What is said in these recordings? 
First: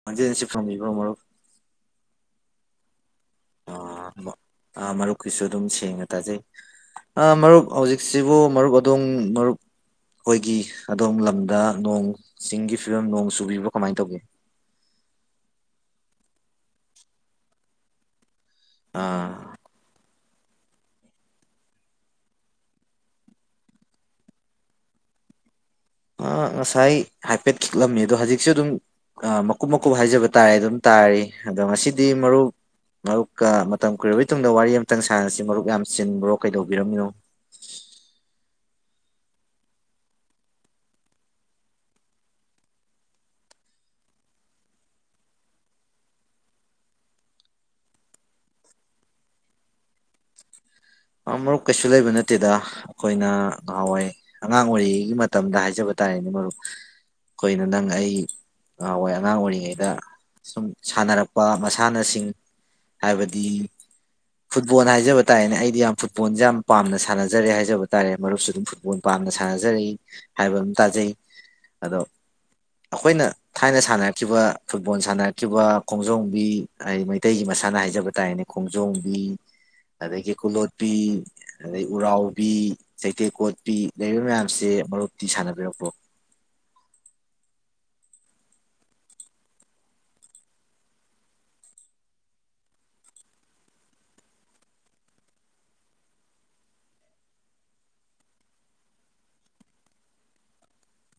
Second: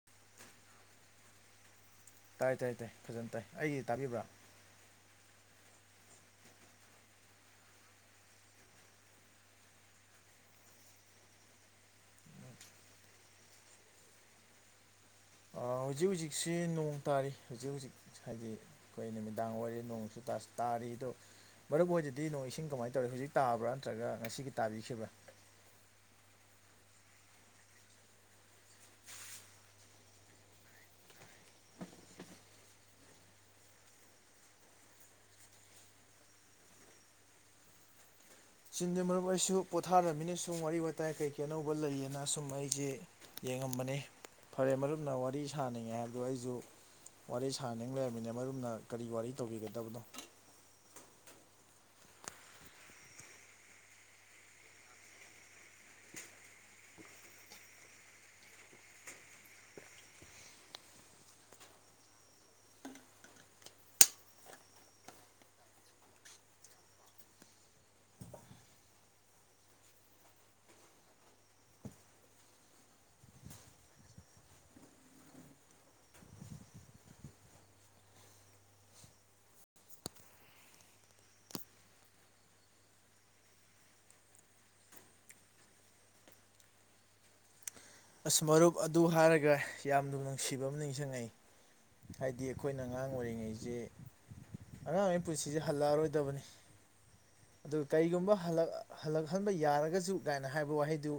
[unintelligible] ꯇꯥꯏ ꯇꯥꯏ ꯇꯥꯏ ꯐꯖꯅ ꯇꯥꯏ ꯑꯩꯒꯤ ꯇꯥꯕꯤꯕ꯭ꯔꯥ ꯑꯥ ꯑꯥ ꯃꯔꯨꯞꯀꯤꯁꯨ ꯑꯗꯨꯝ ꯁꯦꯡꯅ ꯇꯥꯖꯩ ꯑꯥ ꯃꯔꯨꯞ ꯍꯧꯖꯤꯛꯁꯤꯕꯨ ꯃꯔꯨꯞ ꯑꯗꯨꯝ ꯃꯔꯨꯞ ꯑꯩꯈꯣꯏꯒꯤ ꯑꯗꯣꯝ ꯂꯝꯗ ꯅꯣꯡ ꯆꯤꯡꯒꯤ ꯐꯤꯚꯝ ꯅꯣꯡ ꯆꯨꯕꯤꯕ꯭ꯔꯥ ꯀꯃꯥꯏꯅ ꯇꯧꯒꯦ ꯍꯧꯖꯤꯛ ꯍꯧꯖꯤꯛꯁꯤ ꯅꯣꯡ ꯇꯥꯔꯤ ꯍꯧꯖꯤꯛ ꯍꯧꯖꯤꯛ ꯍꯥꯏꯗꯤ ꯑꯩꯈꯣꯏ ꯑꯥ ꯅꯨꯃꯤꯗꯥꯡ ꯑꯣꯏꯔ ꯅꯣꯡꯁꯨ ꯇꯥꯁꯜ ꯇꯥꯔꯤ ꯑꯗꯣ ꯃꯔꯨꯞ ꯍꯣꯏꯗꯗꯤ ꯅꯣꯡ ꯏꯁꯤꯡ ꯀꯃꯥꯏꯅ ꯇꯧꯔꯤ ꯍꯧꯖꯤꯛ ꯇꯥꯕ꯭ꯔꯥ ꯅꯠꯇ꯭ꯔꯒ ꯉꯁꯤꯒꯤ ꯇꯥꯕꯤꯈꯤꯕ꯭ꯔꯥ ꯑꯥ ꯉꯁꯥꯏ ꯍꯥꯏꯐꯦꯠ ꯈꯤꯛꯂꯝꯃꯤ ꯑꯗꯣ ꯍꯧꯖꯤꯛꯁꯨ ꯑꯗꯨꯝ ꯃꯀꯨꯞ ꯃꯀꯨꯞ ꯍꯥꯏꯖꯕ ꯇꯥꯔꯦ ꯑꯗꯨꯝ ꯇꯥꯔꯤ ꯑꯗꯣ ꯉꯁꯤꯗꯤ ꯃꯔꯨꯞ ꯃꯔꯨꯞꯀ ꯃꯇꯝ ꯀꯨꯏꯔꯕꯩ ꯇꯨꯡꯗ ꯋꯥꯔꯤ ꯑꯃꯇꯪ ꯁꯥꯟꯅꯁꯤ ꯃꯔꯨꯞ ꯌꯥꯝ ꯆꯤꯟꯕ꯭ꯔꯣ ꯀꯩꯗꯧꯕꯤꯔꯝꯃꯤꯅꯣ ꯆꯤꯟꯗꯦ ꯃꯔꯨꯞ ꯑꯩꯁꯨ ꯄꯣꯊꯔꯝꯃꯤꯅꯦ ꯁꯨꯝ ꯋꯥꯔꯤ ꯋꯥꯇꯥꯏ ꯀꯩꯀꯩ ꯑꯅꯧꯕ ꯂꯩꯌꯦꯅ ꯁꯨꯝ ꯑꯩꯁꯦ ꯌꯦꯡꯉꯝꯕꯅꯤ ꯐꯔꯦ ꯃꯔꯨꯞꯅ ꯋꯥꯔꯤ ꯁꯥꯅꯤꯡꯉꯦ ꯍꯥꯏꯕꯗꯨ ꯑꯩꯁꯨ ꯋꯥꯔꯤ ꯁꯥꯅꯤꯡ ꯂꯩꯔꯝꯃꯤꯅꯦ ꯃꯔꯨꯝꯅ ꯀꯔꯤ ꯋꯥꯔꯤ ꯇꯧꯕꯤꯒꯗꯕꯅꯣ ꯃꯔꯨꯞ ꯀꯩꯁꯨ ꯂꯩꯕ ꯅꯠꯇꯦꯗ ꯑꯩꯈꯣꯏꯅ ꯉꯍꯥꯟꯋꯥꯏ ꯑꯉꯥꯡ ꯑꯣꯏꯔꯤꯉꯩꯒꯤ ꯃꯇꯝꯗ ꯍꯥꯏꯖꯕ ꯇꯥꯔꯦꯅꯦ ꯃꯔꯨꯞ ꯑꯩꯈꯣꯏꯅ ꯅꯪ ꯑꯩ ꯍꯣꯏ ꯑꯉꯥꯡ ꯑꯣꯏꯔꯤꯉꯩꯗ ꯁꯨꯝ ꯁꯥꯟꯅꯔꯛꯄ ꯃꯁꯥꯟꯅꯁꯤꯡ ꯍꯥꯏꯕꯗꯤ ꯐꯨꯠꯕꯣꯜ ꯍꯥꯏꯖꯕ ꯇꯥꯔꯅꯦ ꯑꯩꯗꯤ ꯌꯥꯝ__ ꯐꯨꯠꯕꯣꯜꯁꯦ ꯌꯥꯝꯅ ꯄꯥꯝꯅ ꯁꯥꯟꯖꯔꯦ ꯍꯥꯏꯖꯕ ꯇꯥꯔꯦ ꯃꯔꯨꯞꯁꯨ ꯑꯗꯨꯝ ꯐꯨꯠꯕꯣꯜ ꯄꯥꯝꯅ ꯁꯥꯟꯅꯖꯔꯛꯏ ꯍꯥꯏꯕ ꯑꯃ ꯇꯥꯖꯩ ꯑꯗꯣ ꯑꯩꯈꯣꯏꯅ ꯊꯥꯏꯅ ꯁꯥꯟꯅꯔꯛꯈꯤꯕ ꯐꯨꯠꯕꯣꯜ ꯁꯥꯟꯅꯔꯛꯈꯤꯕ ꯈꯣꯡꯖꯣꯝꯕꯤ ꯑꯩ ꯃꯩꯇꯩꯒꯤ ꯃꯁꯥꯟꯅ ꯍꯥꯏꯖꯕ ꯇꯥꯔꯦꯅꯦ ꯈꯣꯡꯖꯣꯝꯕꯤ ꯑꯗꯒꯤ ꯀꯨꯂꯣꯠꯄꯤ ꯑꯗꯩ ꯎꯔꯥꯎꯕꯤ ꯆꯩꯊꯦꯛ ꯀꯣꯠꯄꯤ ꯂꯩꯔꯤꯕ ꯃꯌꯥꯝꯁꯦ ꯃꯔꯨꯞꯇꯤ ꯁꯥꯟꯅꯕꯤꯔꯛꯄ꯭ꯔꯣ ꯑꯁ ꯃꯔꯨꯞ ꯑꯗꯨ ꯍꯥꯏꯔꯒ ꯌꯥꯝꯅ ꯅꯨꯡꯁꯤꯕ ꯑꯃ ꯅꯤꯡꯁꯤꯡꯉꯛꯏ ꯍꯥꯏꯗꯤ ꯑꯩꯈꯣꯏꯅ ꯑꯉꯥꯡ ꯑꯣꯏꯔꯤꯉꯩꯁꯤ ꯑꯉꯥꯡꯉꯩ ꯄꯨꯟꯁꯤꯁꯦ ꯍꯜꯂꯛꯑꯔꯣꯏꯗꯕꯅꯤ ꯑꯗꯨꯒ ꯀꯔꯤꯒꯨꯝꯕ ꯍꯜꯂꯛꯍꯟꯕ ꯌꯥꯔꯒꯁꯨ ꯥꯏꯅ ꯍꯥꯏꯕ ꯋꯥꯍꯩꯗꯨ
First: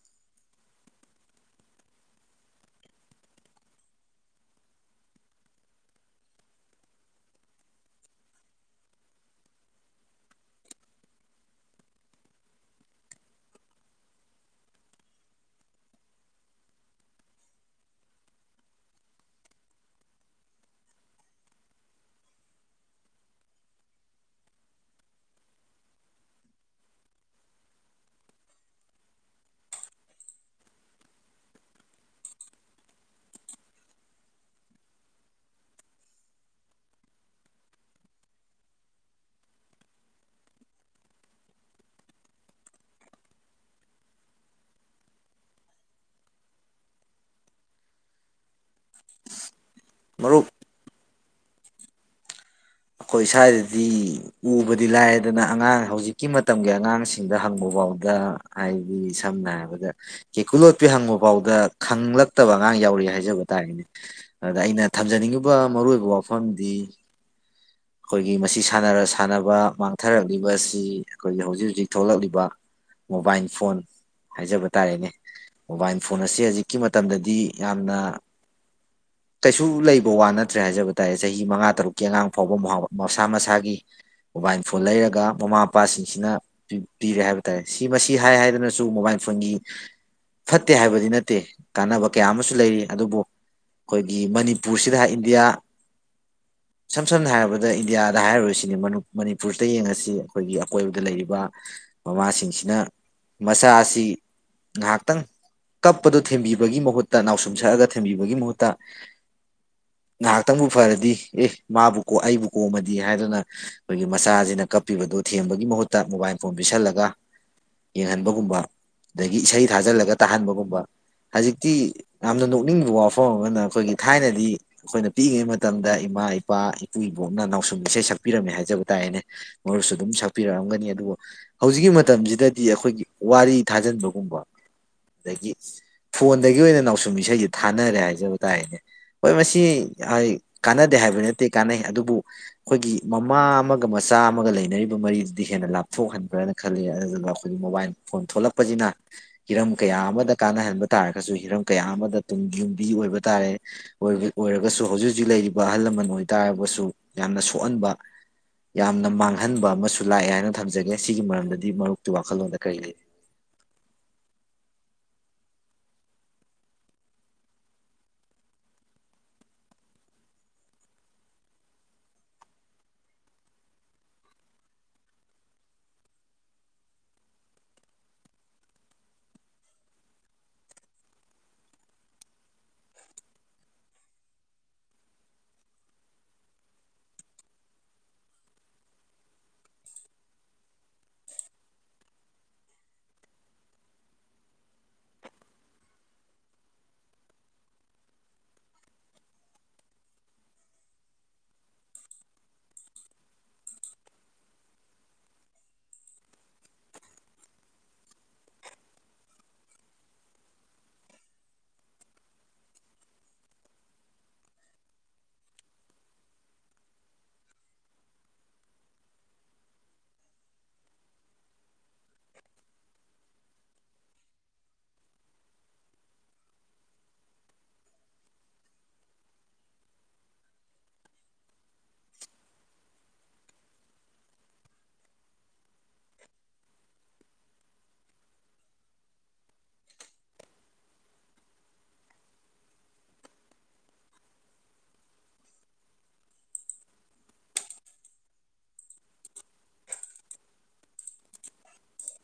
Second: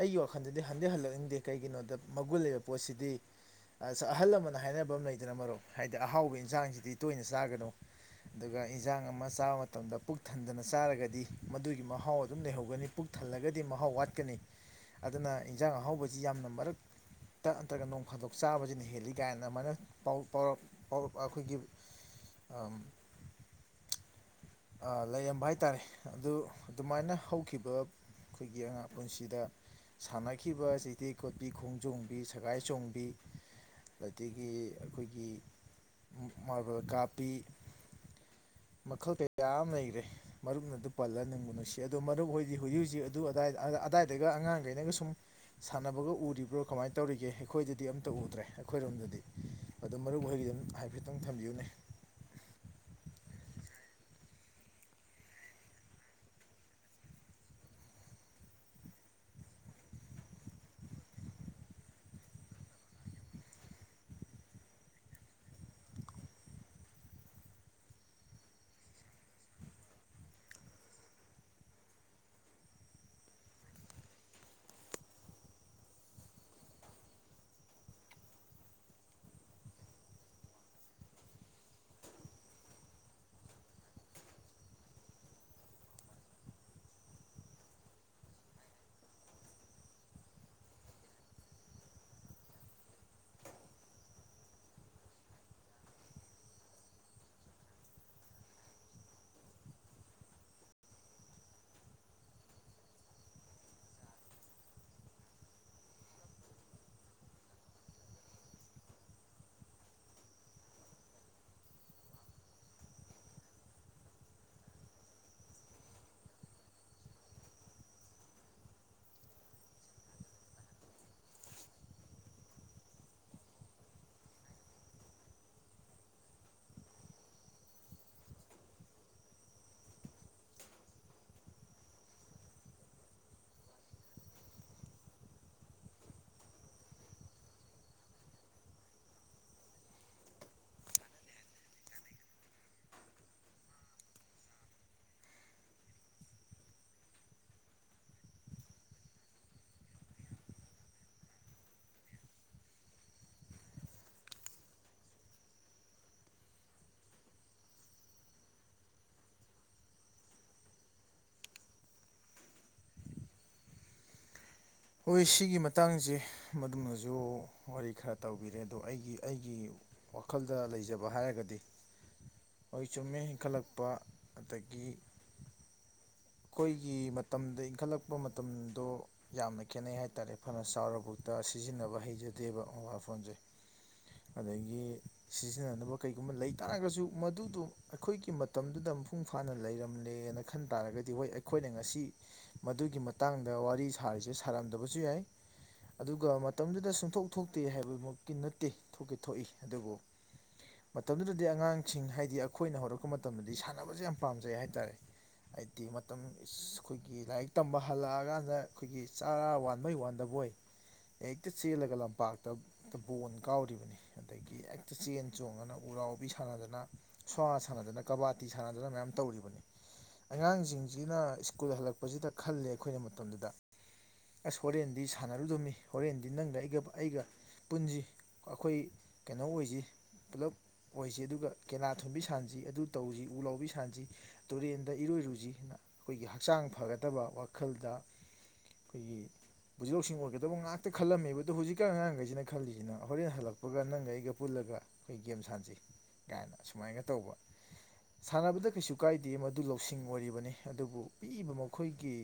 ꯑꯩꯒꯤ ꯋꯥꯈꯟꯗꯗꯤ ꯍꯟꯗꯤ ꯍꯜꯂꯛꯅꯤꯡꯗꯦ ꯀꯩꯒꯤꯅꯣꯗ ꯃꯒꯨꯟ ꯂꯩꯕ ꯄꯣꯠꯁꯤꯗꯤ ꯑ ꯑꯍꯜ ꯂꯃꯟꯅ ꯍꯥꯏꯅꯕ ꯑꯃ ꯂꯩꯗꯅ ꯃꯔꯣꯛ ꯍꯥꯏꯗꯤ ꯑꯍꯥꯎꯕ ꯏꯟꯁꯥꯡꯁꯤꯗꯤ ꯇꯣꯏꯅ ꯆꯥꯒꯅꯨ ꯑꯗꯨꯒ ꯏꯟꯖꯥꯡ ꯑꯃ ꯆꯥꯕ ꯃꯇꯝꯗ ꯄꯨꯛ ꯊꯟꯗꯅ ꯆꯥꯔꯒꯗꯤ ꯃꯗꯨꯒꯤ ꯃꯍꯥꯎ ꯑꯗꯨꯝ ꯂꯩꯍꯧꯒꯅꯤ ꯄꯨꯛ ꯊꯜꯂꯒꯗꯤ ꯃꯍꯥꯎ ꯋꯥꯠꯀꯅꯤ ꯑꯗꯨꯅ ꯏꯟꯖꯥꯡ ꯑꯍꯥꯎꯕꯁꯤ ꯌꯥꯝꯅ ꯃꯔꯛ ꯇ ꯅꯠꯇ꯭ꯔꯒ ꯅꯣꯡ ꯐꯥꯗꯣꯛ ꯆꯥꯕꯁꯤꯅ ꯍꯦꯜꯂꯤ ꯀꯥꯏꯅ ꯑꯗꯨꯥꯏꯅ ꯑꯩꯈꯣꯏꯒꯤ ꯑ ꯂꯩꯔꯝꯕ ꯍꯥꯏ ꯇꯥꯔꯦ ꯑꯗꯨ ꯑꯗꯨꯃꯥꯏꯅ ꯍꯧꯈꯤꯕ ꯑꯩꯈꯣꯏꯒꯤ ꯑꯉꯥꯡ ꯄꯨꯟꯁꯤꯗ ꯁꯥꯟꯅꯈꯤꯕ ꯆꯤꯊꯤ ꯀꯣꯠꯄꯤ ꯈꯣꯡꯖꯣꯝꯕꯤ ꯁꯒꯥꯏ ꯆꯣꯡꯕꯤ ꯑꯗꯒꯤ ꯑꯩꯈꯣꯏꯒꯤ ꯃꯥꯔꯕꯜ ꯀꯥꯞꯄꯤ ꯃꯈꯜ ꯀꯌꯥ ꯑꯃ ꯂꯩꯈꯔꯦ ꯃꯔꯨꯞꯅ ꯑꯗꯨ ꯄꯜꯂ ꯅꯤꯡꯪꯕꯨ ꯅꯨꯡꯁꯤ ꯑꯣ ꯃꯔꯨꯞ ꯍꯣꯏꯗꯤ ꯍꯧꯖꯤꯛ ꯍꯧꯖꯤꯛ ꯑꯗꯨꯏ ꯑꯗꯥꯏꯗꯒ ꯑꯉꯥꯡꯈꯩꯅꯒ ꯁꯨꯝ ꯁꯥꯟꯅꯕꯒ ꯎꯔꯤꯕ꯭ꯔꯣ ꯀꯃꯥꯏꯅ ꯇꯧꯔꯤꯒꯦ ꯑꯩꯈꯣꯏꯗꯗꯤ ꯑꯝꯇ ꯎꯗ꯭ꯔꯦ ꯑꯩꯈꯣꯏꯔꯣꯝꯗꯗꯤ ꯑꯗꯨꯗꯣ ꯃꯔꯨꯞ ꯃꯈꯩꯒꯤ ꯑꯗꯨꯝ ꯍꯥꯏꯐꯦꯠꯇꯪ ꯊꯝꯕꯤꯌꯨꯅꯦ ꯑꯩꯈꯣꯏ ꯁ꯭ꯋꯥꯏꯗꯗꯤ ꯎꯕꯗꯤ ꯂꯥꯏꯌꯦꯗꯅ ꯑꯉꯥꯡ ꯍꯧꯖꯤꯛꯀꯤ ꯃꯇꯝꯒꯤ ꯑꯉꯥꯡꯁꯤꯡꯗ ꯍꯪꯕ ꯐꯥꯎꯗ ꯑꯩꯗꯤ ꯁꯝꯅ ꯍꯥꯏꯔꯕꯗ ꯀꯦꯀꯨ ꯂꯣꯠꯄꯤ ꯍꯪꯕ ꯐꯥꯎꯗ ꯈꯪꯂꯛꯇꯕ ꯑꯉꯥꯡ ꯌꯥꯎꯔꯤ ꯍꯥꯏꯖꯕ ꯇꯥꯔꯦꯅꯦ ꯑꯗ ꯑꯩꯅ ꯊꯝꯖꯅꯤꯡꯉꯤꯕ ꯃꯔꯨ ꯑꯣꯏꯏꯕ ꯋꯥꯐꯝꯗꯤ ꯑꯩꯈꯣꯏꯒꯤ ꯃꯁꯤ ꯁꯥꯟꯅꯔ ꯁꯥꯟꯅꯕ ꯃꯥꯡꯊꯔꯛꯂꯤꯕꯁꯤ ꯑꯩꯈꯣꯏꯒꯤ ꯍꯧꯖꯤꯛ ꯍꯧꯖꯤꯛ ꯊꯣꯛꯂꯛꯂꯤꯕ ꯃꯣꯕꯥꯏꯜ ꯐꯣꯟ ꯍꯥꯏꯖꯕ ꯇꯥꯔꯦꯅꯦ ꯃꯣꯕꯥꯏꯜ ꯐꯣꯟ ꯑꯁꯦ ꯍꯧꯖꯤꯛꯀꯤ ꯃꯇꯝꯗꯗꯤ ꯌꯥꯝꯅ ꯀꯩꯁꯨ ꯂꯩꯕ ꯋꯥ ꯅꯠꯇ꯭ꯔꯦ ꯍꯥꯏꯖꯕ ꯇꯥꯔꯦ ꯆꯍꯤ ꯃꯉꯥ ꯇꯔꯨꯛꯀꯤ ꯑꯉꯥꯡ ꯐꯥꯎꯕ ꯃꯁꯥ ꯃꯁꯥꯒꯤ ꯃꯣꯕꯥꯏꯜ ꯐꯣꯟ ꯂꯩꯔꯒ ꯃꯃꯥ ꯃꯄꯥꯁꯤꯡꯁꯤꯅ ꯄꯤꯔꯦ ꯍꯥꯏꯕ ꯇꯥꯔꯦ ꯁꯤ ꯃꯁꯤ ꯍꯥꯏ ꯍꯥꯏꯗꯅꯁꯨ ꯃꯣꯕꯥꯏꯜ ꯐꯣꯟꯒꯤ ꯐꯠꯇꯦ ꯍꯥꯏꯕꯗꯤ ꯅꯠꯇꯦ ꯀꯥꯟꯅꯕ ꯀꯌꯥ ꯑꯃꯁꯨ ꯂꯩꯔꯤ ꯑꯗꯨꯕꯨ ꯑꯩꯈꯣꯏꯒꯤ ꯃꯅꯤꯄꯨꯔꯁꯤꯗ ꯏꯟꯗꯤꯌꯥ ꯝ ꯁꯝꯅ ꯍꯥꯏꯔꯕꯗ ꯏꯟꯗꯤꯌꯥꯗ ꯍꯥꯏꯔꯨꯔꯤꯁꯤꯅꯤ ꯃꯅꯤꯄꯨꯔꯁꯤꯗ ꯌꯦꯡꯉꯁꯤ ꯑꯩꯈꯣꯏꯒꯤ ꯑꯀꯣꯏꯕꯗ ꯂꯩꯔꯤꯕ ꯃꯃꯥꯁꯤꯡꯁꯤꯅ ꯃꯆꯥ ꯑꯁꯤ ꯉꯍꯥꯛꯇꯪ ꯀꯞꯄꯗꯨꯣ ꯊꯦꯝꯕꯤꯕꯒꯤ ꯃꯍꯨꯠꯇ ꯅꯥꯎꯁꯨꯝ ꯁꯛꯑꯒ ꯊꯦꯝꯕꯤꯕꯒꯤ ꯃꯍꯨꯠꯇ ꯉꯥꯏꯍꯥꯛꯇꯪꯕꯨ ꯐꯔꯗꯤ ꯑꯦ ꯃꯥꯕꯨꯒꯣ ꯑꯩꯕꯨ ꯀꯣꯝꯃꯗꯤ ꯍꯥꯏꯗꯅ ꯑꯩꯈꯣꯏꯒꯤ ꯃꯆꯥꯁꯤꯅ ꯀꯞꯄꯤꯕꯗꯣ ꯊꯦꯝꯕꯒꯤ ꯃꯍꯨꯠꯇ ꯃꯣꯕꯥꯏꯜ ꯐꯣꯟ ꯄꯤꯁꯜꯂꯒ ꯌꯦꯡꯍꯟꯕꯒꯨꯝꯕ ꯑꯗꯒꯤ ꯏꯁꯩ ꯊꯥꯖꯤꯜꯂꯒ ꯇꯥꯍꯟꯕꯒꯨꯝꯕ ꯍꯧꯖꯤꯛꯇꯤ ꯌꯥꯝꯅ ꯅꯣꯛꯅꯤꯡꯕ ꯋꯥꯐꯝ ꯑꯃꯅ ꯑꯩꯈꯣꯏꯒꯤ ꯊꯥꯏꯅꯗꯤ ꯑꯩꯈꯣꯏꯅ ꯄꯤꯛꯉꯩ ꯃꯇꯝꯗ ꯏꯃꯥ ꯏꯄꯥ ꯏꯄꯨ ꯏꯕꯣꯛꯅ ꯅꯥꯎꯁꯨꯝ ꯏꯁꯩ ꯁꯛꯄꯤꯔꯝꯃꯦ ꯍꯥꯏꯖꯕ ꯇꯥꯢꯅꯦ ꯃꯔꯨꯞꯁꯨ ꯑꯗꯨꯝ ꯁꯛꯄꯤꯔꯛꯑꯝꯒꯅꯤ ꯑꯗꯨꯕꯨ ꯍꯧꯖꯤꯛꯀꯤ ꯃꯇꯝꯁꯤꯗꯗꯤ ꯑꯩꯈꯣꯏꯒꯤ ꯋꯥꯔꯤ ꯊꯥꯖꯤꯟꯕꯒꯨꯝꯕ ꯑꯗꯒꯤ ꯐꯣꯟꯗꯒꯤ ꯑꯣꯏꯅ ꯅꯥꯎꯁꯨꯝ ꯏꯁꯩꯁꯦ ꯊꯥꯅꯔꯦ ꯍꯥꯏꯖꯕ ꯇꯥꯅꯦ ꯍꯣꯏ ꯃꯁꯤ ꯀꯥꯟꯅꯗꯦ ꯍꯥꯏꯕ ꯅꯠꯇꯦ ꯀꯥꯟꯅꯩ ꯑꯗꯨꯕꯨ ꯑꯩꯈꯣꯏꯒꯤ ꯃꯃꯥ ꯑꯃꯒ ꯃꯆꯥ ꯑꯃꯒ ꯂꯩꯅꯔꯤꯕ ꯃꯔꯤꯗꯨꯗꯤ ꯍꯦꯟꯅ ꯂꯥꯞꯊꯣꯛꯍꯟꯕ꯭ꯔꯥꯅ ꯈꯜꯂꯤ ꯑꯗꯨꯅ ꯑꯩꯈꯣꯏꯒꯤ ꯃꯣꯕꯥꯏ ꯐꯣꯟ ꯊꯣꯛꯂꯛꯄꯁꯤꯅ ꯍꯤꯔꯝ ꯀꯌꯥ ꯑꯃꯗ ꯀꯥꯟꯅꯍꯟꯕ ꯇꯥꯔꯒꯁꯨ ꯍꯤꯔꯝ ꯀꯌꯥ ꯑꯃꯗ ꯇꯨꯡ ꯌꯨꯝꯕꯤ ꯑꯣꯏꯕ ꯇꯥꯔꯦ ꯑꯣꯏꯔꯒꯁꯨ ꯍꯧꯖꯤꯛ ꯍꯧꯖꯤꯛ ꯂꯩꯔꯤꯕ ꯑꯍꯜ ꯂꯃꯟ ꯑꯣꯏꯇꯥꯒꯁꯨ ꯌꯥꯝꯅ ꯁꯣꯛꯍꯟꯕ ꯌꯥꯝꯅ ꯃꯥꯡꯍꯟꯕ ꯑꯃꯁꯨ ꯂꯥꯛꯑꯦ ꯍꯥꯏꯅ ꯊꯝꯖꯒꯦ ꯁꯤꯒꯤ ꯃꯔꯝꯗꯗꯤ ꯃꯔꯨꯞꯀꯤ ꯋꯥꯈꯜꯂꯣꯟꯗ ꯀꯔꯤ ꯂꯩ ꯍꯣꯏ ꯁꯤꯒꯤ ꯃꯇꯥꯡꯁꯦ ꯃꯔꯨꯞꯅꯁꯨ ꯋꯥꯔꯤ ꯈꯔ ꯇꯧꯕꯤꯔꯦ ꯑꯗꯣ ꯑꯩꯒꯤ ꯑꯩꯒꯤ ꯑꯩꯒꯤ ꯋꯥꯈꯜꯗ ꯂꯩꯖꯕ ꯍꯥꯏꯔꯒꯗꯤ ꯍꯣꯏ ꯆꯨꯝꯃꯦ ꯏꯦꯟꯈꯠꯂꯛꯄ ꯑꯗꯒꯤ ꯑꯩꯈꯣꯏꯒꯤ ꯃꯇꯝꯗ ꯏꯟꯈꯠꯂꯛꯄ ꯃꯇꯝꯗꯣ ꯌꯥꯝꯅ ꯈꯦꯠꯅꯩ ꯍꯥꯏ ꯇꯥꯔꯦ ꯐꯅ ꯆꯥꯎꯔꯕꯐꯥꯎꯗ ꯁꯤꯖꯤꯟꯅꯕ ꯍꯩꯖꯗꯦꯕ ꯃꯣꯕꯥꯏꯜ ꯐꯣꯟꯁꯦ [inaudible] ꯑꯗꯒꯤ ꯁꯤꯖꯤꯟꯅꯅꯕ ꯀꯩꯒꯨꯝꯕ ꯂꯩ ꯇꯥꯔꯒꯁꯨ ꯃꯗꯨꯗꯣ ꯑꯩꯈꯣꯏꯒꯤ ꯃꯇꯝꯗꯨꯗ ꯃꯄꯨꯡ ꯐꯥꯅ ꯂꯩꯔꯝꯂꯦꯅ ꯈꯟ ꯇꯥꯔꯒꯗꯤ ꯑꯗꯨ ꯍꯣꯏ ꯑꯩꯈꯣꯏꯅ ꯉꯁꯤ ꯃꯗꯨꯒꯤ ꯃꯇꯥꯡꯗ ꯋꯥꯔꯤ ꯁꯥꯔꯤꯁꯦ ꯁꯥꯔꯝꯗꯕꯁꯨ ꯌꯥꯏ ꯑꯗꯨꯒ ꯃꯇꯝꯗꯨꯗ ꯁꯨꯡꯊꯣꯛ ꯊꯣꯛꯇꯦ ꯍꯥꯏꯕꯃꯛꯇꯤ ꯅꯠꯇꯦ ꯊꯣꯛꯑꯤ ꯊꯣꯛꯏ ꯑꯗꯨꯕꯨ ꯃꯇꯝꯗꯨꯗꯗꯤ ꯑꯉꯥꯡꯁꯤꯡ ꯍꯥꯏꯗꯤ ꯑꯩꯈꯣꯏꯅ ꯍꯧꯔꯛꯄ ꯃꯇꯝꯗꯗꯤ ꯁꯥꯟꯅꯕꯁꯦ ꯌꯥꯝ ꯄꯥꯝꯖꯩ ꯍꯥꯏꯇꯥꯔꯦ ꯁꯨꯇꯤ ꯃꯇꯝ ꯑꯩꯈꯣꯏꯒꯤ ꯂꯥꯏꯔꯤꯛ ꯇꯝꯕ ꯍꯜꯂꯛꯑꯀꯥꯟꯗ ꯑꯩꯈꯣꯏꯒꯤ ꯆꯥꯔꯥ ꯋꯥꯟ ꯕꯣꯢ ꯋꯥꯟꯗꯕꯣꯏ ꯍꯦꯛꯇ ꯆꯦꯜꯂꯒ ꯂꯝꯄꯥꯛꯇ ꯕꯣꯟ ꯀꯥꯎꯔꯤꯕꯅꯤ ꯑꯗꯒꯤ ꯍꯦꯛꯇ ꯆꯦꯟ ꯆꯣꯡꯗꯅ ꯎꯔꯥꯎꯕꯤ ꯁꯥꯟꯅꯗꯅ ꯁꯨꯋꯥ ꯁꯥꯟꯅꯗꯅ ꯀꯕꯥꯗꯤ ꯁꯥꯟꯅꯗꯅ ꯃꯌꯥꯝ ꯇꯧꯔꯤꯕꯅꯤ ꯑꯉꯥꯡꯁꯤꯡꯁꯤꯅ ꯁ꯭ꯀꯨꯜ ꯍꯜꯂꯛꯄꯁꯤꯗ ꯈꯜꯂꯦ ꯑꯩꯈꯣꯏꯅ ꯃꯇꯝꯗꯨꯗ ꯑꯁ ꯍꯣꯔꯦꯟꯗꯤ ꯁꯥꯟꯅꯔꯨꯗꯗꯝꯃꯤ ꯍꯣꯔꯦꯟꯗꯤ ꯅꯪꯒ ꯑꯩꯒ ꯑꯩꯒ ꯄꯨꯟꯁꯤ ꯑꯩꯈꯣꯏ ꯀꯩꯅꯣ ꯑꯣꯏꯁꯤ ꯄꯨꯂꯞ ꯑꯣꯏꯁꯤ ꯑꯗꯨꯒ ꯀꯦꯅꯥ ꯊꯨꯝꯕꯤ ꯁꯥꯟꯅꯁꯤ ꯑꯗꯨ ꯇꯧꯁꯤ ꯎꯂꯥꯎꯕꯤ ꯁꯥꯟꯁꯤ ꯇꯨꯔꯦꯟ ꯗ ꯏꯔꯣꯏꯔꯨꯁꯤꯅ ꯑꯩꯈꯣꯏꯒꯤ ꯍꯛꯆꯥꯡ ꯐꯒꯗꯕ ꯋꯥꯈꯜꯗ ꯑꯩꯈꯣꯏꯒꯤ ꯄꯨꯟꯁꯤ ꯂꯧꯁꯤꯡ ꯑꯣꯏꯒꯗꯕ ꯉꯥꯛꯇ ꯈꯜꯂꯝꯃꯦꯕꯗꯣ ꯍꯧꯖꯤꯛꯀꯥꯟ ꯑꯉꯥꯡꯈꯩꯁꯤꯅ ꯈꯜꯂꯤꯁꯤꯅ ꯍꯣꯔꯦꯟ ꯍꯜꯂꯛꯄꯒ ꯅꯪꯒ ꯑꯩꯒ ꯄꯨꯜꯂꯒ ꯑꯩꯈꯣꯏ ꯒꯦꯝ ꯁꯥꯟꯖꯤ ꯀꯥꯏꯅ ꯁꯨꯃꯥꯏꯅ ꯇꯧꯕ ꯁꯥꯟꯅꯕꯗ ꯀꯩꯁꯨ ꯀꯥꯏꯗꯦ ꯃꯗꯨ ꯂꯧ ꯁꯤꯡ ꯑꯣꯏꯔꯤꯕꯅꯤ ꯑꯗꯨꯕꯨ ꯄꯤꯛꯏꯕ ꯃꯈꯣꯏꯒꯤ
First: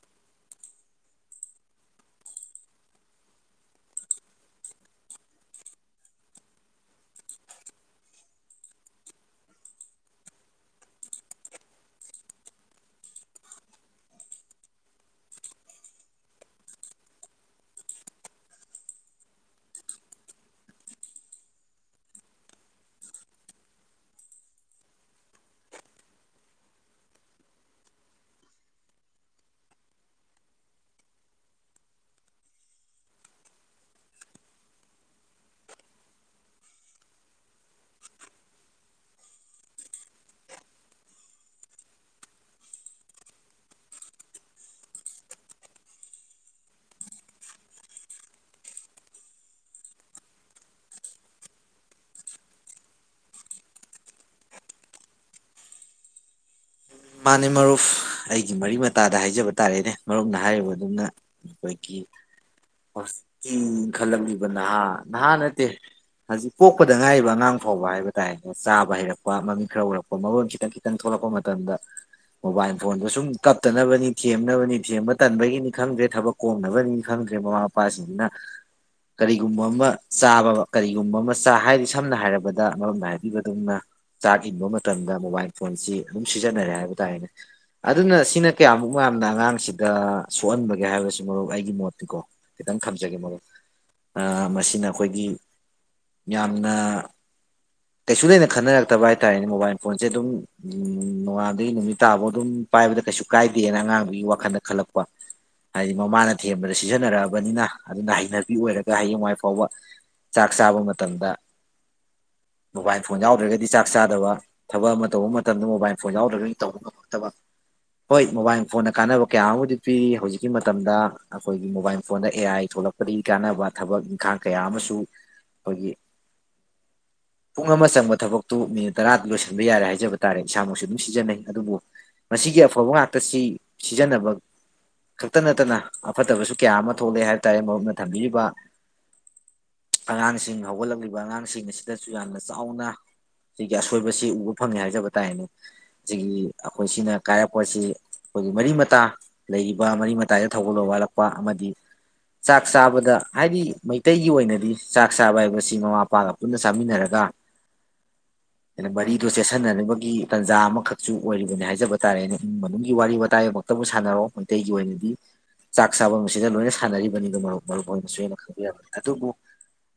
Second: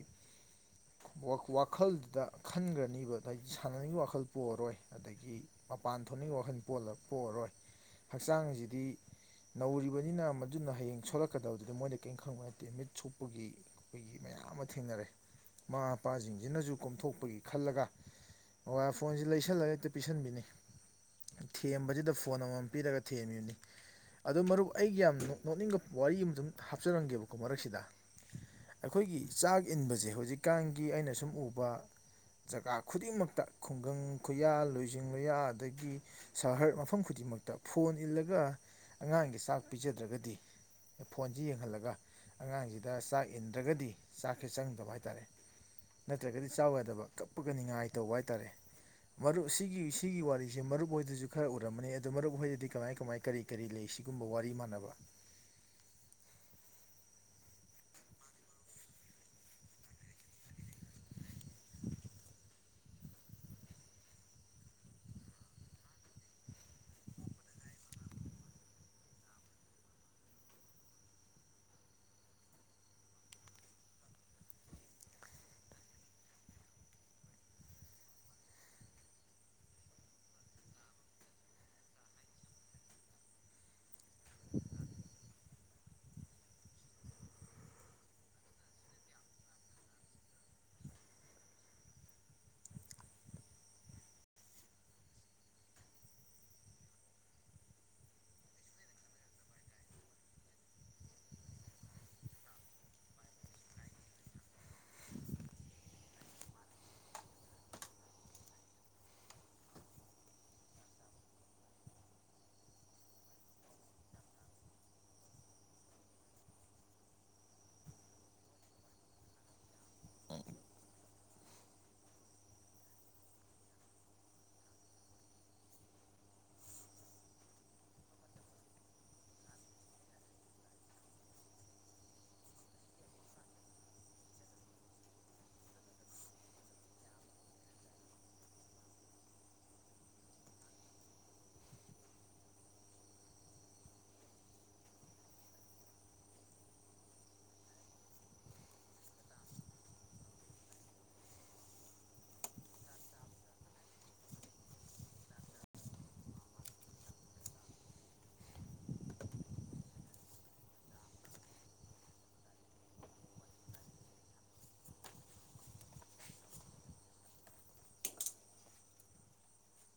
ꯋꯥꯈꯜꯗꯨꯗ ꯈꯟꯈ꯭ꯔꯅꯤꯕ ꯑꯗꯤ ꯁꯥꯟꯅꯅꯤꯡꯕꯒꯤ ꯋꯥꯈꯜ ꯄꯣꯛꯑꯔꯣꯏ ꯑꯗꯒꯤ ꯃꯄꯥꯟ ꯊꯣꯛꯅꯤꯡꯕꯒꯤ ꯋꯥꯈꯜ ꯄꯣꯛꯑꯔꯣꯏ ꯍꯛꯆꯥꯡꯁꯤꯗꯤ ꯅꯧꯔꯤꯕꯅꯤꯅ ꯃꯗꯨꯅ ꯍꯌꯦꯡ ꯁꯣꯂꯛꯀꯗꯕꯗꯨꯗꯤ ꯃꯣꯏꯗ ꯀꯔꯤꯝ ꯈꯪꯉꯣꯢ ꯃꯤꯠ ꯁꯣꯛꯄꯒꯤ ꯑꯩꯈꯣꯏꯒꯤ ꯃꯌꯥꯝ ꯑꯃ ꯊꯦꯡꯅꯔꯦ ꯃꯃꯥ ꯃꯄꯥꯁꯤꯡꯁꯤꯅꯁꯨ ꯀꯣꯝꯊꯣꯛꯄꯒꯤ ꯈꯜꯂꯒ ꯃꯣꯕꯥꯢ ꯐꯣꯟꯁꯤ ꯂꯩꯁꯜꯂꯒ ꯍꯦꯛꯇ ꯄꯤꯁꯟꯕꯤꯅꯤ ꯊꯦꯝꯕꯁꯤꯗ ꯐꯣꯟ ꯑꯃꯃꯝ ꯄꯤꯔꯒ ꯊꯦꯝꯃꯤꯕꯅꯤ ꯑꯗꯣ ꯃꯔꯨꯞ ꯑꯩꯒꯤ ꯌꯥꯝ ꯅꯣꯛꯅꯤꯡꯕ ꯋꯥꯔꯤ ꯑꯃꯇꯪ ꯍꯥꯞꯆꯔꯝꯒꯦꯕ ꯀꯣ ꯃꯔꯛꯁꯤꯗ ꯑꯩꯈꯣꯏꯒꯤ ꯆꯥꯛ ꯏꯟꯕꯁꯦ ꯍꯧꯖꯤꯛꯀꯥꯟꯒꯤ ꯑꯩꯅ ꯁꯨꯝ ꯎꯕ ꯖꯒꯥ ꯈꯨꯗꯤꯡꯃꯛꯇ ꯈꯨꯡꯒꯪ ꯈꯨꯌꯥ ꯂꯣꯏꯖꯤꯡ ꯂꯣꯏꯌꯥ ꯑꯗꯒꯤ ꯁꯍꯔ ꯃꯐꯝ ꯈꯨꯗꯤꯡꯃꯛꯇ ꯐꯣꯟ ꯏꯜꯂꯒ ꯑꯉꯥꯡꯒꯤ ꯆꯥꯛ ꯄꯤꯖꯗ꯭ꯔꯒꯗꯤ ꯐꯣꯟꯁꯤ ꯌꯦꯡꯍꯜꯂꯒ ꯑꯉꯥꯡꯁꯤꯗ ꯆꯥꯛ ꯏꯟꯗ꯭ꯔꯒꯗꯤ ꯆꯥꯛꯁꯦ ꯆꯪꯗꯕ ꯍꯥꯏ ꯇꯥꯔꯦ ꯅꯠꯇ꯭ꯔꯒꯗꯤ ꯆꯥꯎ ꯌꯥꯗꯕ ꯀꯞꯄꯒ ꯅꯤꯡꯉꯥꯏ ꯇꯧꯕ ꯍꯥꯏꯇꯥꯔꯦ ꯃꯔꯨꯞ ꯁꯤꯒꯤ ꯁꯤꯒꯤ ꯋꯥꯔꯤꯁꯦ ꯃꯔꯨꯞ ꯍꯣꯏꯗꯁꯨ ꯈꯔ ꯎꯔꯃꯅꯤ ꯑꯗꯨ ꯃꯔꯨꯞꯍꯣꯏꯗꯗꯤ ꯀꯃꯥꯏ ꯀꯃꯥꯏ ꯀꯔꯤ ꯀꯔꯤ ꯂꯩ ꯁꯤꯒꯨꯝꯕ ꯋꯥꯔꯤ ꯃꯥꯟꯅꯕ ꯃꯥꯅꯦ ꯃꯔꯨꯞ ꯑꯩꯒꯤ ꯃꯔꯤ ꯃꯇꯥꯗ ꯍꯥꯏꯖꯕ ꯇꯥꯔꯦꯅꯦ ꯃꯔꯨꯞꯅ ꯍꯥꯏꯔꯤꯕ ꯑꯗꯨꯝꯅ ꯑꯩꯈꯣꯏꯒꯤ ꯍꯧꯖꯤꯛꯀꯤ ꯏꯪꯈꯜꯂꯛꯂꯤꯕ ꯅꯍꯥ ꯅꯍꯥ ꯅꯠꯇꯦ ꯍꯧꯖꯤꯛ ꯄꯣꯛꯄꯗ ꯉꯥꯏꯔꯤꯕ ꯑꯉꯥꯡ ꯐꯥꯎꯕ ꯍꯥꯏꯕ ꯇꯥꯔꯦꯅꯦ ꯆꯥꯕ ꯍꯩꯔꯛꯄ ꯃꯃꯤꯛ ꯈꯔ ꯎꯔꯛꯄ ꯃꯔꯣꯟ ꯈꯤꯇꯪ ꯈꯤꯇꯪ ꯊꯣꯛꯂꯛꯄ ꯃꯇꯝꯗ ꯃꯣꯕꯥꯏꯜ ꯐꯣꯟꯗꯣ ꯁꯨꯝ ꯀꯞꯇꯅꯕꯅꯤ ꯊꯦꯝꯅꯕꯅꯤ ꯊꯦꯝꯕ ꯇꯟꯕꯒꯤꯅꯤ ꯈꯪꯗ꯭ꯔꯦ ꯊꯕꯛ ꯀꯣꯝꯅꯕꯅꯤ ꯈꯪꯗ꯭ꯔꯦ ꯃꯃꯥ ꯃꯄꯥꯁꯤꯡꯁꯤꯅ ꯀꯔꯤꯒꯨꯝꯕ ꯑꯃ ꯆꯥꯕ ꯀꯔꯤꯒꯨꯝꯕ ꯑꯃ ꯆꯥ ꯍꯥꯏꯗꯤ ꯁꯝꯅ ꯍꯥꯏꯔꯕꯗ ꯃꯔꯨꯞꯅ‌ ꯍꯥꯏꯕꯤꯕ ꯑꯗꯨꯝꯅ ꯆꯥꯛ ꯏꯟꯕ ꯃꯇꯝꯗ ꯃꯣꯕꯥꯏꯜ ꯐꯣꯟꯁꯤ ꯑꯗꯨꯝ ꯁꯤꯖꯟꯅꯔꯦ ꯍꯥꯏꯕ ꯇꯥꯔꯦꯅꯦ ꯑꯗꯨꯅ ꯁꯤꯅ ꯀꯌꯥꯃꯨꯛ ꯃꯥꯝꯅ ꯑꯉꯥꯡꯁꯤꯗ ꯁꯣꯛꯍꯟꯕꯒꯦ ꯍꯥꯏꯕꯁꯤ ꯃꯔꯨꯞ ꯑꯩꯒꯤ ꯃꯣꯠꯇꯤꯀꯣ ꯈꯤꯇꯪ ꯊꯝꯖꯒꯦ ꯃꯣꯔꯨꯞ ꯑ ꯃꯁꯤꯅ ꯑꯈꯣꯏꯒꯤ ꯌꯥꯝꯅ ꯀꯩꯁꯨ ꯂꯩꯅ ꯈꯟꯅꯔꯛꯇꯕ ꯍꯥꯏꯇꯥꯔꯦꯅꯦ ꯃꯣꯕꯥꯏꯜ ꯐꯣꯟꯁꯦ ꯑꯗꯨꯝ ꯎꯝ ꯅꯣꯡꯉꯥꯟꯕꯗꯩ ꯅꯨꯃꯤꯠ ꯇꯥꯕꯧ ꯑꯗꯨꯝ ꯄꯥꯏꯕꯗ ꯀꯩꯁꯨ ꯀꯥꯏꯗꯦꯅ ꯑꯉꯥꯡꯗꯨꯒꯤ ꯋꯥꯈꯟꯗ ꯈꯜꯂꯛꯄ ꯍꯥꯏꯗꯤ ꯃꯃꯥꯅ ꯊꯦꯝꯕꯗ ꯁꯤꯖꯟꯅꯔꯛꯑꯕꯅꯤꯅ ꯑꯗꯨꯅ ꯍꯩꯅꯕꯤ ꯑꯣꯏꯔꯒ ꯍꯌꯦꯡꯋꯥꯏ ꯐꯥꯎꯕ ꯆꯥꯛ ꯆꯕ ꯃꯇꯝꯗ ꯃꯣꯕꯥꯏꯜ ꯐꯣꯟ ꯌꯥꯎꯗ꯭ꯔꯒꯗꯤ ꯆꯥꯛ ꯆꯥꯗꯕ ꯊꯕꯛ ꯑꯃ ꯇꯧꯕ ꯃ ꯇꯝꯗ ꯃꯣꯕꯥꯏꯜ ꯐꯣꯟ ꯌꯥꯎꯗ꯭ꯔꯒꯗꯤ ꯇꯧꯕ ꯉꯝꯃꯛꯇꯕ ꯍꯣꯏ ꯃꯣꯕꯥꯏꯜ ꯐꯣꯟꯅ ꯀꯥꯟꯅꯕ ꯀꯌꯥ ꯑꯃꯨꯗꯤ ꯄꯤꯔꯤ ꯍꯧꯖꯤꯛꯀꯤ ꯃꯇꯝꯗ ꯑꯈꯣꯏꯒꯤ ꯃꯣꯕꯥꯏꯜ ꯐꯣꯟꯗ ꯑꯦ ꯑꯥꯏ ꯊꯣꯛꯂꯛꯄꯗꯒꯤ ꯀꯥꯟꯅꯕ ꯊꯕꯛ ꯏꯪꯈꯥꯡ ꯀꯌꯥ ꯑꯃꯁꯨ ꯑꯈꯣꯏꯒꯤ ꯄꯨꯡ ꯑꯃ ꯆꯪꯕ ꯊꯕꯛꯇꯨ ꯃꯤꯅꯤꯠ ꯇꯔꯥ ꯂꯣꯏꯁꯟꯕ ꯌꯥꯔꯦ ꯍꯥꯏꯖꯕ ꯇꯥꯔꯦ ꯏꯁꯥꯃꯛꯁꯨ ꯑꯗꯨꯝ ꯁꯤꯖꯟꯅꯩ ꯑꯗꯨꯕꯨ ꯃꯁꯤꯒꯤ ꯑꯐꯕ ꯉꯥꯛꯇ ꯁꯤ ꯁꯤꯖꯟꯅꯕ ꯈꯛꯇ ꯅꯠꯇꯅ ꯑꯐꯠꯇꯕꯁꯨ ꯀꯌꯥ ꯑꯃ ꯊꯣꯛꯂꯛꯑꯦ ꯍꯥꯏꯕ ꯇꯥꯔꯦ ꯃꯔꯨꯞꯅ ꯊꯝꯕꯤꯔꯤꯕ ꯑꯉꯥꯡꯁꯤꯡ ꯍꯧꯒꯠꯂꯛꯂꯤꯕ ꯑꯉꯥꯡꯁꯤꯡ ꯑꯁꯤꯗꯁꯨ ꯌꯥꯝꯅ ꯆꯥꯎꯅ ꯁꯤꯒꯤ ꯑꯁꯣꯏꯕꯁꯤ ꯎꯕ ꯐꯪꯉꯦ ꯍꯥꯏꯖꯕ ꯇꯥꯔꯦꯅꯦ ꯖꯤꯒꯤ ꯑꯈꯣꯏ ꯁꯤꯅ ꯀꯥꯏꯔꯛꯄꯁꯤ ꯑꯈꯣꯏꯒꯤ ꯃꯔꯤ ꯃꯇꯥ ꯂꯩꯔꯤꯕ ꯃꯔꯤ ꯃꯇꯥꯏꯗ ꯊꯧꯒꯜꯂꯣꯟ ꯋꯥꯠꯂꯛꯄ ꯑꯃꯗꯤ ꯆꯥꯛ ꯆꯥꯕꯗ ꯍꯥꯏꯗꯤ ꯃꯩꯇꯩꯒꯤ ꯑꯣꯏꯅꯗꯤ ꯆꯥꯛ ꯆꯥꯕ ꯍꯥꯏꯕꯁꯤ ꯃꯃꯥ ꯃꯄꯥꯒ ꯄꯨꯟꯅ ꯆꯥꯃꯤꯟꯅꯔꯒ ꯍꯦꯟꯅ ꯃꯔꯤꯗꯣ ꯆꯦꯁꯟꯅꯅꯕ ꯒꯤ ꯇꯥꯟꯖꯥ ꯑꯃꯈꯛꯁꯨ ꯑꯣꯏꯔꯤꯕꯅꯦ ꯍꯥꯏꯖꯕ ꯇꯥꯔꯦꯅꯦ ꯏꯃꯨꯡ ꯃꯅꯨꯡꯒꯤ ꯋꯥꯔꯤ ꯋꯥꯇꯥꯏꯃꯛꯇꯕꯨ ꯁꯥꯟꯅꯔꯑꯣ ꯃꯩꯇꯩꯒꯤ ꯑꯣꯏꯅꯗꯤ ꯆꯥꯛ ꯆꯥꯕꯝꯁꯤꯗ ꯂꯣꯏꯅ ꯁꯥꯟꯅꯔꯤꯕꯅꯤꯗꯣ ꯃꯔꯨꯞ ꯃꯔꯨꯞ ꯑꯣꯏꯅꯁꯨ ꯑꯩꯅ ꯈꯪꯕꯤꯔꯝꯕꯅꯤ ꯑꯗꯨꯕꯨ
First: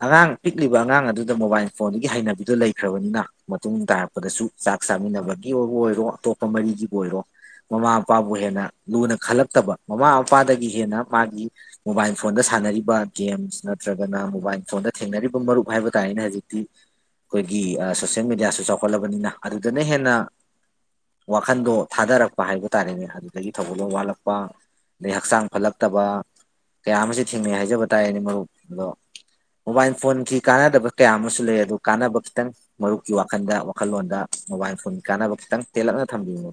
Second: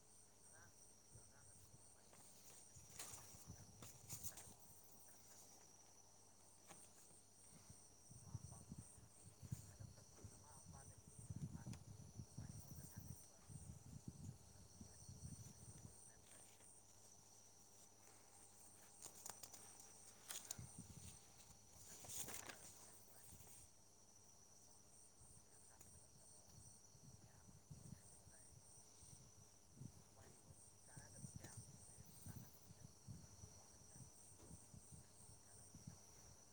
ꯑꯉꯥꯡ ꯄꯤꯛꯂꯤꯕ ꯑꯉꯥꯡ ꯑꯗꯨꯗ ꯃꯣꯕꯥꯏꯜ ꯐꯣꯟꯗꯨꯒꯤ ꯍꯩꯅꯕꯤꯗꯨ ꯂꯩꯈ꯭ꯔꯕꯅꯤꯅ ꯃꯇꯨꯡ ꯇꯥꯔꯛꯄꯗꯁꯨ ꯆꯥꯛ ꯆꯥꯃꯤꯟꯅꯕꯒꯤꯕꯕꯨ ꯑꯣꯏꯔꯣ ꯑꯇꯣꯞꯄ ꯃꯔꯤꯒꯤꯕꯨ ꯑꯣꯏꯔꯣ ꯃꯃꯥ ꯃꯄꯥꯕꯨ ꯍꯦꯟꯅ ꯂꯨꯅ ꯈꯜꯂꯛꯇꯕ ꯃꯃꯥ ꯃꯄꯥꯗꯒꯤ ꯍꯦꯟꯅ ꯃꯥꯒꯤ ꯃꯣꯕꯥꯏꯜ ꯐꯣꯟꯗ ꯁꯥꯟꯅꯔꯤꯕ ꯒꯦꯝꯁ ꯅꯠꯇ꯭ꯔꯒꯅ ꯃꯣꯕꯥꯏꯜ ꯐꯣꯟꯗ ꯊꯦꯡꯅꯔꯤꯕ ꯃꯔꯨꯞ ꯍꯥꯏꯕ ꯇꯥꯔꯦꯅꯦ ꯍꯧꯖꯤꯛꯇꯤ ꯑꯈꯣꯏꯒꯤ ꯑ ꯁꯣꯁꯦꯜ ꯃꯦꯗꯤꯌꯥꯁꯨ ꯆꯥꯎꯈꯠꯂꯕꯅꯤꯅ ꯑꯗꯨꯗꯅ ꯍꯦꯟꯅ ꯋꯥꯈꯟꯗꯣ ꯊꯥꯗꯔꯛꯄ ꯍꯥꯏꯕ ꯇꯥꯔꯦꯅꯦ ꯑꯗꯨꯗꯒꯤ ꯊꯧꯒꯜꯂꯣꯟ ꯋꯥꯠꯂꯛꯄ ꯑꯗꯩ ꯍꯛꯆꯥꯡ ꯐꯠꯂꯛꯇꯕ ꯀꯌꯥ ꯑꯃꯖꯦ ꯊꯦꯡꯅꯩ ꯍꯥꯏꯖꯕ ꯇꯥꯔꯦꯅꯦ ꯃꯔꯨꯞ ꯑꯗꯣ ꯃꯣꯕꯥꯏꯜ ꯐꯣꯟꯒꯤ ꯀꯥꯟꯅꯗꯕ ꯀꯌꯥ ꯑꯃꯁꯨ ꯂꯩ ꯑꯗꯨ ꯀꯥꯟꯅꯕ ꯈꯤꯇꯪ ꯃꯔꯨꯞꯀꯤ ꯋꯥꯈꯜꯗ ꯋꯥꯈꯜꯂꯣꯟꯗ ꯃꯣꯕꯥꯏꯜ ꯐꯣꯟ ꯀꯥꯟꯅꯕ ꯈꯤꯇꯪ ꯇꯦꯜꯂꯞꯅ ꯊꯝꯕꯤꯨꯣ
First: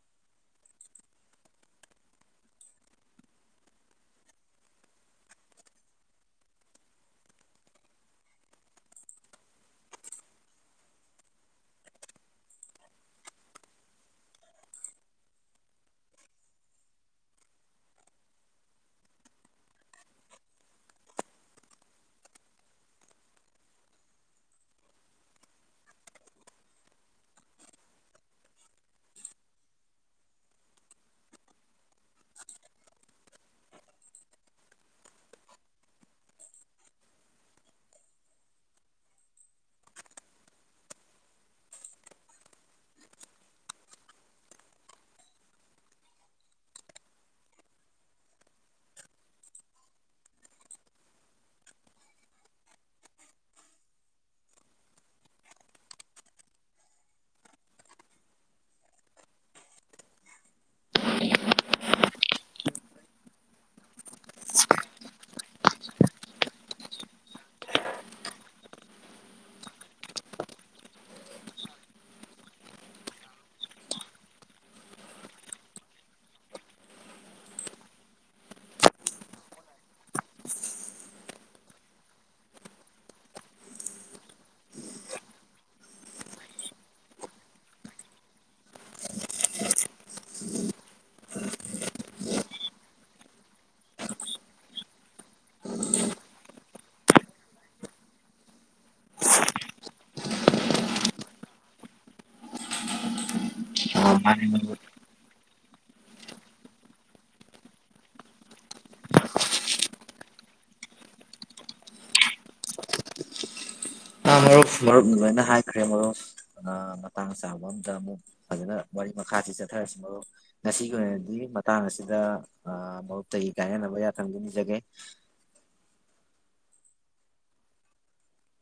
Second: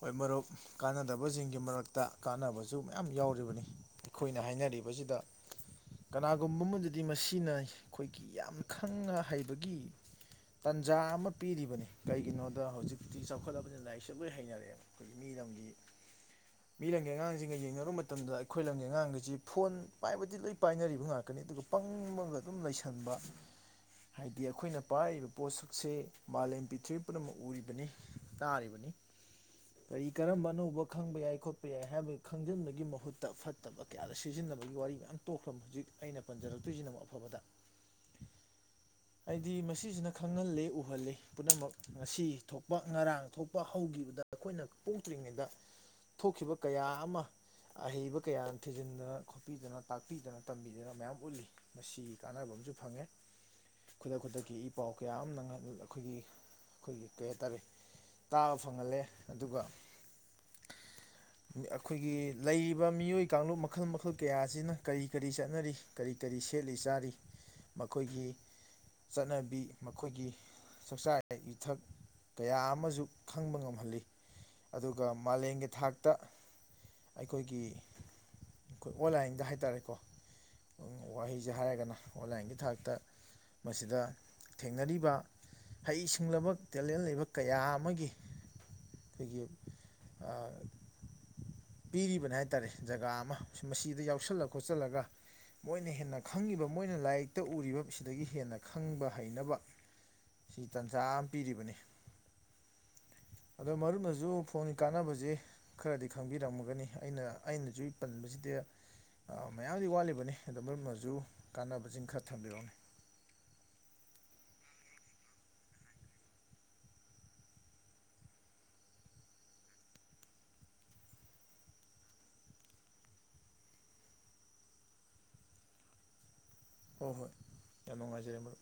ꯍꯣꯏ ꯃꯔꯨꯞ ꯀꯥꯟꯅꯗꯕꯁꯤꯡꯒꯤ ꯃꯔꯛꯇ ꯀꯥꯅꯕꯁꯨ ꯃꯌꯥꯝ ꯌꯥꯎꯔꯤꯕꯅꯤ ꯑꯩꯈꯣꯏꯅ ꯍꯥꯏꯅꯔꯤꯕꯁꯤꯗ ꯀꯅꯥꯒꯨꯝꯕ ꯑꯃꯗꯗꯤ ꯃꯁꯤꯅ ꯑꯩꯈꯣꯏꯒꯤ ꯌꯥꯝ ꯈꯪꯅ ꯍꯩꯕꯒꯤ ꯇꯥꯟꯖꯥ ꯑꯃ ꯄꯤꯔꯤꯕꯅꯤ ꯀꯩꯒꯤꯅꯣꯗ ꯍꯧꯖꯤꯛꯇꯤ ꯆꯥꯎꯈꯠꯂꯕꯅꯤꯅ ꯂꯥꯏꯔꯤꯛ ꯖꯕꯩ ꯍꯩꯅꯔꯦ ꯑꯩꯈꯣꯏꯒꯤ ꯃꯤ ꯂꯝꯝꯒꯤ [inaudible] ꯃꯤ ꯂꯝꯒꯤ ꯑꯉꯥꯡꯁꯤꯡꯒ ꯌꯦꯡꯅꯔꯨ ꯃꯇꯝꯗ ꯑꯩꯈꯣꯏ ꯂꯝꯒꯤ ꯑꯉꯥꯡꯒꯁꯤ ꯐꯣꯟ ꯄꯥꯏꯕꯗꯤ ꯂꯣꯏ ꯄꯥꯏꯅꯔꯤꯕ ꯉꯥꯛꯀꯅꯤ ꯑꯗꯨꯒ ꯄꯪꯕꯒ ꯑꯗꯨꯝ ꯂꯩꯁꯟꯕ ꯍꯥꯏꯗꯤ ꯑꯩꯈꯣꯏꯅ ꯄꯥꯏꯕ ꯄꯣꯠꯁꯛꯁꯦ ꯃꯥꯂꯦꯝ ꯄ꯭ꯔꯤꯊꯤꯕꯤ ꯄꯨꯝꯅꯃꯛ ꯎꯔꯤꯕꯅꯤ ꯇꯥꯔꯤꯕꯅꯤ ꯀꯔꯤ ꯀꯔꯝꯕ ꯑꯅꯧꯕ ꯈꯪꯕ ꯌꯥꯏ ꯈꯣꯠꯄ ꯌꯥꯏ ꯍꯥꯏꯕꯒꯤ ꯈꯪꯖꯤꯟꯕꯒꯤ ꯃꯍꯨꯠꯇ ꯐꯠꯇꯕ ꯀꯌꯥꯗ ꯁꯤꯖꯤꯟꯅꯕꯒꯤ ꯋꯥꯔꯤ ꯃꯌꯥꯝ ꯇꯣꯛꯈ꯭ꯔꯕ ꯍꯧꯖꯤꯛ ꯑꯩꯅ ꯄꯟꯖꯔꯛꯇꯣꯏꯁꯤꯅꯨꯛ ꯑꯐꯕꯗ [inaudible] ꯍꯥꯏꯗꯤ ꯃꯁꯤꯁꯤꯅ ꯈꯪꯍꯜꯂꯤ ꯎꯍꯜꯂꯤ ꯄꯨꯝꯅꯃꯛ ꯉꯁꯤ ꯊꯣꯛꯄ ꯉꯔꯥꯡ ꯊꯣꯛꯄ ꯍꯧꯈꯤꯕꯗ ꯑꯩꯈꯣꯏꯅ ꯄꯣꯛꯇ꯭ꯔꯤꯉꯩꯗ ꯊꯣꯛꯈꯤꯕ ꯀꯌꯥ ꯑꯃ ꯑꯍꯩꯕ ꯀꯌꯥꯅ ꯊꯤꯖꯤꯟꯗꯅ ꯈꯣꯠꯄꯤꯗꯅ ꯇꯥꯛꯄꯤꯗꯅ ꯇꯝꯕꯤꯗꯅ ꯃꯌꯥꯝ ꯎꯠꯂꯤ ꯃꯁꯤ ꯀꯥꯟꯅꯕ ꯑꯃꯁꯨ ꯐꯪꯉꯦ ꯈꯨꯗꯛ ꯈꯨꯗꯛꯀꯤ ꯏ ꯄꯥꯎ ꯀꯌꯥ ꯑꯃ ꯅꯪ ꯑꯩꯈꯣꯏꯒꯤ ꯑꯩꯈꯣꯏꯒꯤ ꯀꯩ ꯍꯥꯏꯇꯥꯔꯦ ꯇꯥꯕ ꯐꯪꯍꯜꯂꯦ ꯑꯗꯨꯒ [unintelligible] ꯑꯩꯈꯣꯏꯒꯤ ꯂꯩꯔꯤꯕ ꯃꯤꯑꯣꯏ ꯀꯥꯡꯂꯨꯞ ꯃꯈꯜ ꯃꯈꯜ ꯀꯌꯥ ꯑꯁꯤꯅ ꯀꯔꯤ ꯀꯔꯤ ꯆꯠꯅꯔꯤ ꯀꯔꯤ ꯀꯔꯤ ꯁꯦꯠꯂꯤ ꯆꯥꯔꯤ ꯃꯈꯣꯏꯒꯤ ꯆꯠꯅꯕꯤ ꯃꯈꯣꯏꯒꯤ ꯆꯛꯆꯥ ꯌꯊꯛ ꯀꯌꯥ ꯑꯃꯁꯨ ꯈꯪꯕ ꯉꯝꯍꯜꯂꯤ ꯑꯗꯨꯒ ꯃꯥꯂꯦꯝꯒꯤ ꯊꯥꯛꯇ ꯑꯩꯈꯣꯏꯒꯤ ꯑꯈꯣꯏ ꯑꯣꯟꯂꯥꯏꯟꯗ ꯍꯥꯏ ꯇꯔꯦꯀꯣ ꯋꯥꯍꯩꯖꯦ ꯍꯥꯏꯔꯒꯅ ꯑꯣꯟꯂꯥꯏꯟꯒꯤ ꯊꯥꯛꯇ ꯃꯁꯤꯗ ꯊꯦꯡꯅꯔꯤꯕ ꯍꯩ ꯁꯤꯡꯂꯕ ꯇꯦꯂꯦꯟ ꯂꯩꯕ ꯀꯌꯥ ꯑꯃꯒꯤ ꯈꯣꯏꯒꯤ ꯑ ꯄꯤꯔꯤꯕꯅꯦ ꯍꯥꯏ ꯇꯥꯔꯦ ꯖꯒꯥ ꯑꯃ ꯃꯁꯤꯗ ꯌꯥꯎꯁꯜꯂ ꯈꯣꯠꯆꯜꯂꯒ ꯃꯣꯏꯅ ꯍꯦꯟꯅ ꯈꯪꯉꯤꯕ ꯃꯣꯏꯅ ꯂꯥꯏꯔꯤꯛꯇ ꯎꯔꯤꯕ ꯁꯤꯗꯒꯤ ꯍꯦꯟꯅ ꯈꯪꯕ ꯍꯩꯅꯕ ꯁꯤ ꯇꯟꯖꯥ ꯑꯃ ꯄꯤꯔꯤꯕꯅꯤ ꯑꯗꯣ ꯑꯥ ꯃꯔꯨꯞꯅꯁꯨ ꯃꯥꯅꯤ ꯐꯣꯟꯒꯤ ꯀꯥꯟꯅꯕꯖꯤ ꯈꯔꯗꯤ ꯈꯪꯕꯤꯔꯝꯃꯒꯅꯤ ꯑꯩꯅ ꯑꯩꯅꯖꯨ ꯄꯟꯕꯖꯤꯗꯤ ꯑ ꯃꯌꯥꯝꯗꯤ ꯋꯥꯠꯂꯤꯕꯅꯤ ꯑꯗꯨ ꯃꯔꯨꯞ ꯃꯖꯨ ꯀꯥꯟꯅꯕꯁꯤꯡ ꯈꯔ ꯊꯝꯕꯤꯔꯛꯎꯅꯦ꯫ ꯃꯔꯨꯞ ꯃꯔꯨꯞ ꯂꯣꯏꯅ ꯍꯥꯏꯈ꯭ꯔꯦ ꯃꯔꯨꯞ ꯑ ꯃꯇꯥꯡ ꯆꯥꯕ ꯑꯝꯗ ꯑꯃꯨꯛ ꯐꯖꯅ ꯋꯔꯤ ꯃꯈꯥꯁꯤ ꯆꯠꯊꯔꯁꯤ ꯃꯔꯨꯞ ꯉꯁꯤꯒꯤ ꯑꯣꯏꯅꯗꯤ ꯃꯇꯥꯡ ꯑꯁꯤꯗ ꯑ ꯃꯔꯨꯞꯇꯒꯤ ꯀꯥꯏꯅꯅꯕ ꯌꯥꯊꯪ ꯅꯤꯖꯒꯦ ꯍꯣꯏ ꯍꯣꯏ ꯌꯥꯝ ꯅꯨꯡꯉꯥꯏꯖꯔꯦ ꯃꯔꯨꯞ꯫